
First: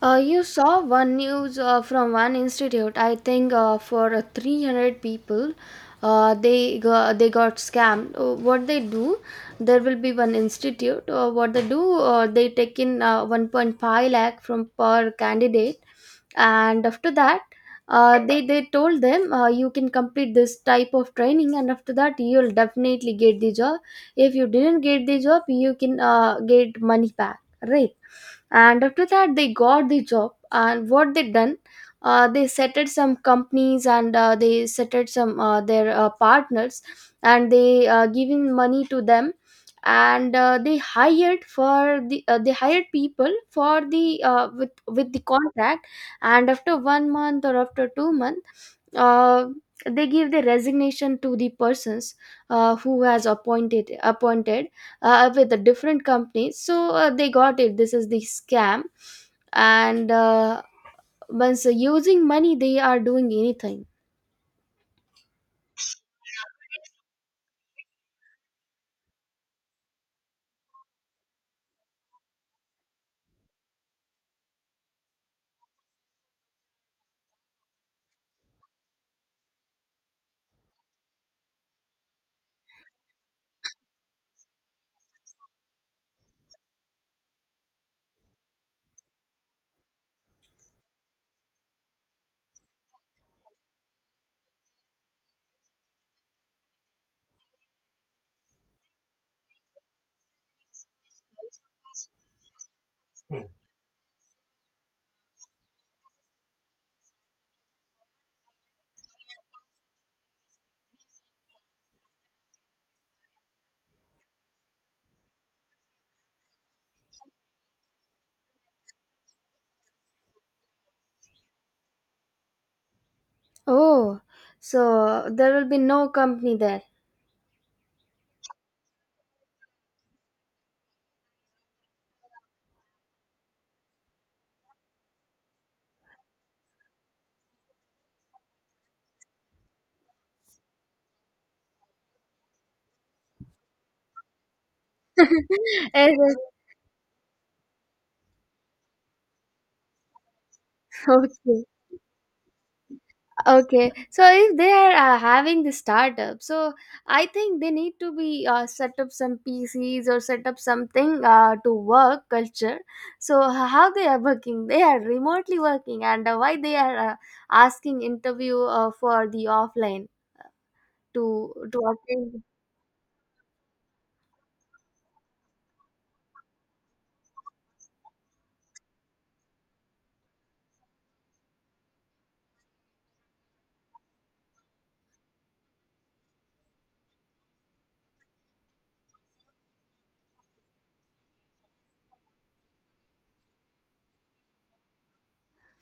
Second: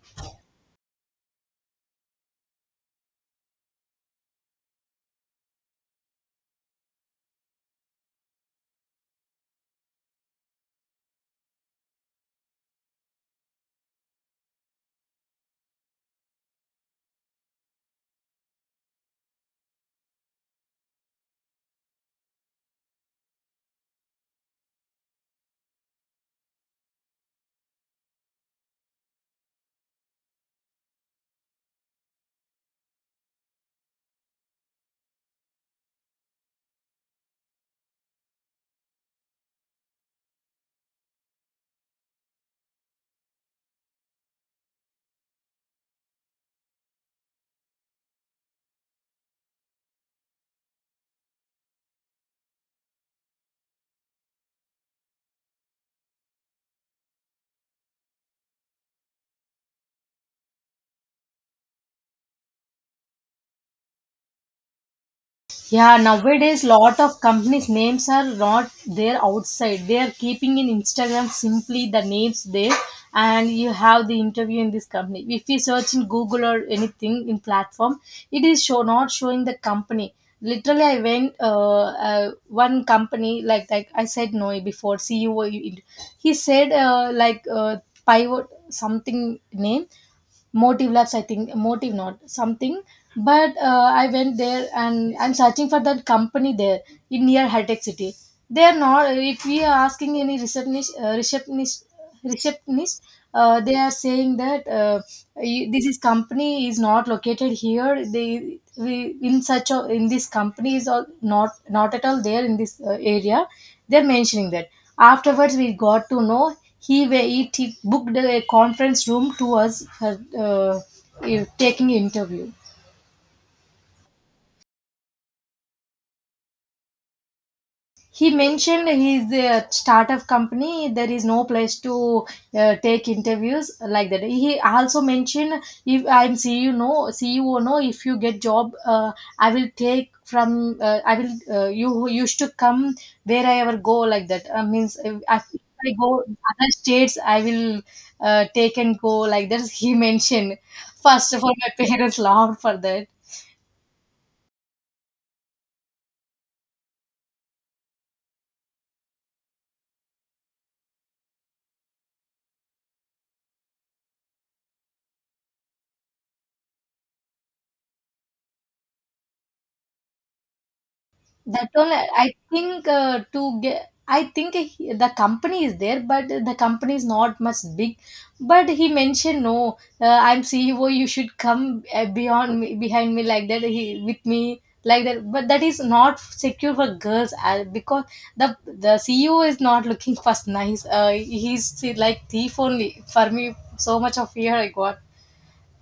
[SPEAKER 1] You saw one news from one institute. I think for 300 people, they go, they got scammed. What they do, there will be one institute. What they do, they take in 1.5 lakh from per candidate. And after that, they told them, you can complete this type of training, and after that you'll definitely get the job. If you didn't get the job, you can get money back, right? And after that they got the job, and what they done, they settled some companies, and they settled some their partners, and they giving money to them. And they hired for the they hired people for the with the contract. And after 1 month or after 2 months, uh, they give the resignation to the persons who has appointed with the different companies. So they got it. This is the scam. And once using money, they are doing anything.
[SPEAKER 2] Yeah, nowadays lot of companies' names are not there outside. They are keeping in Instagram simply the names there, and you have the interview in this company. If you search in Google or anything in platform, it is show not showing the company. Literally, I went one company like I said no before CEO. He said like pivot something name, motive labs I think, motive not something. But I went there and I'm searching for that company there in near high-tech city. They are not, if we are asking any receptionist receptionist they are saying that you- this is company is not located here, they we in such a, in this company is all not, not at all there in this area, they're mentioning that. Afterwards we got to know he it he booked a conference room to us for uh, taking interview.
[SPEAKER 1] Oh, so there will be no company there.
[SPEAKER 2] He mentioned his startup company there is no place to take interviews, like that he also mentioned. If I'm CEO, no, CEO, no, if you get job i will take from I will you used to come where I ever go like that means if I, if I go
[SPEAKER 1] Yes, yes.
[SPEAKER 2] other states I will take and go like that he mentioned. First of all
[SPEAKER 1] Okay.
[SPEAKER 2] my parents laughed for that.
[SPEAKER 1] Okay, so if they are having the startup, so I think they need to be set up some PCs, or set up something to work culture. So how they are working? They are remotely working, and why they are asking interview for the offline to
[SPEAKER 2] That
[SPEAKER 1] to
[SPEAKER 2] one, I
[SPEAKER 1] attend?
[SPEAKER 2] think to get, I think the company is there, but the company is not much big. But he mentioned, no, I'm CEO. You should come beyond me, behind me like that. He, with me, like that. But that is not secure for girls because the the CEO is not looking first nice. He's like thief only for me. So much of fear I got.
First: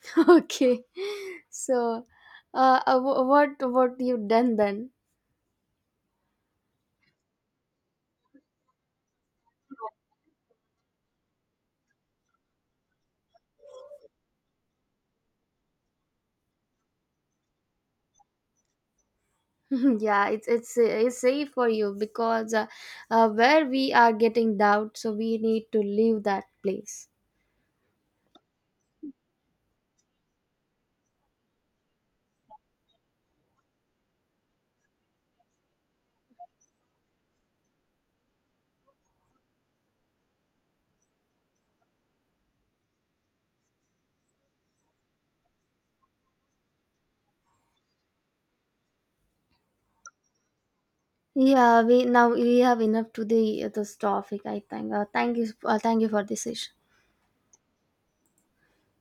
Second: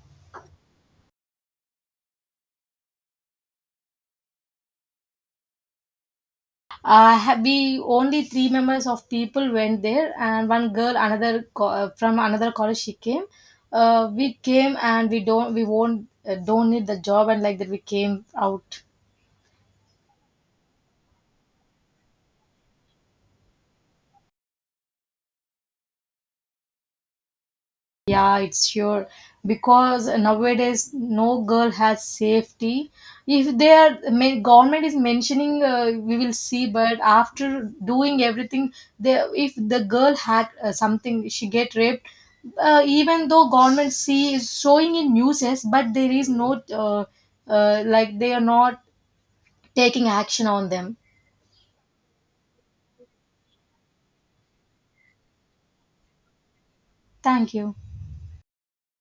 [SPEAKER 1] Okay, so what you done then?
[SPEAKER 2] Uh, we only three members of people went there, and one girl, another from another college she came. Uh, we came and we don't, we won't don't need the job and like that we came out.
[SPEAKER 1] yeah, it's it's safe for you, because where we are getting doubt, so we need to leave that place.
[SPEAKER 2] Yeah, it's sure. Because nowadays no girl has safety. If they are government is mentioning, we will see. But after doing everything, they, if the girl had something, she get raped. Even though government see is showing in news, but there is no like they are not taking action on them.
[SPEAKER 1] Yeah, we now we have enough to the this topic, I think. Thank you, thank you for this session.
[SPEAKER 2] Thank you.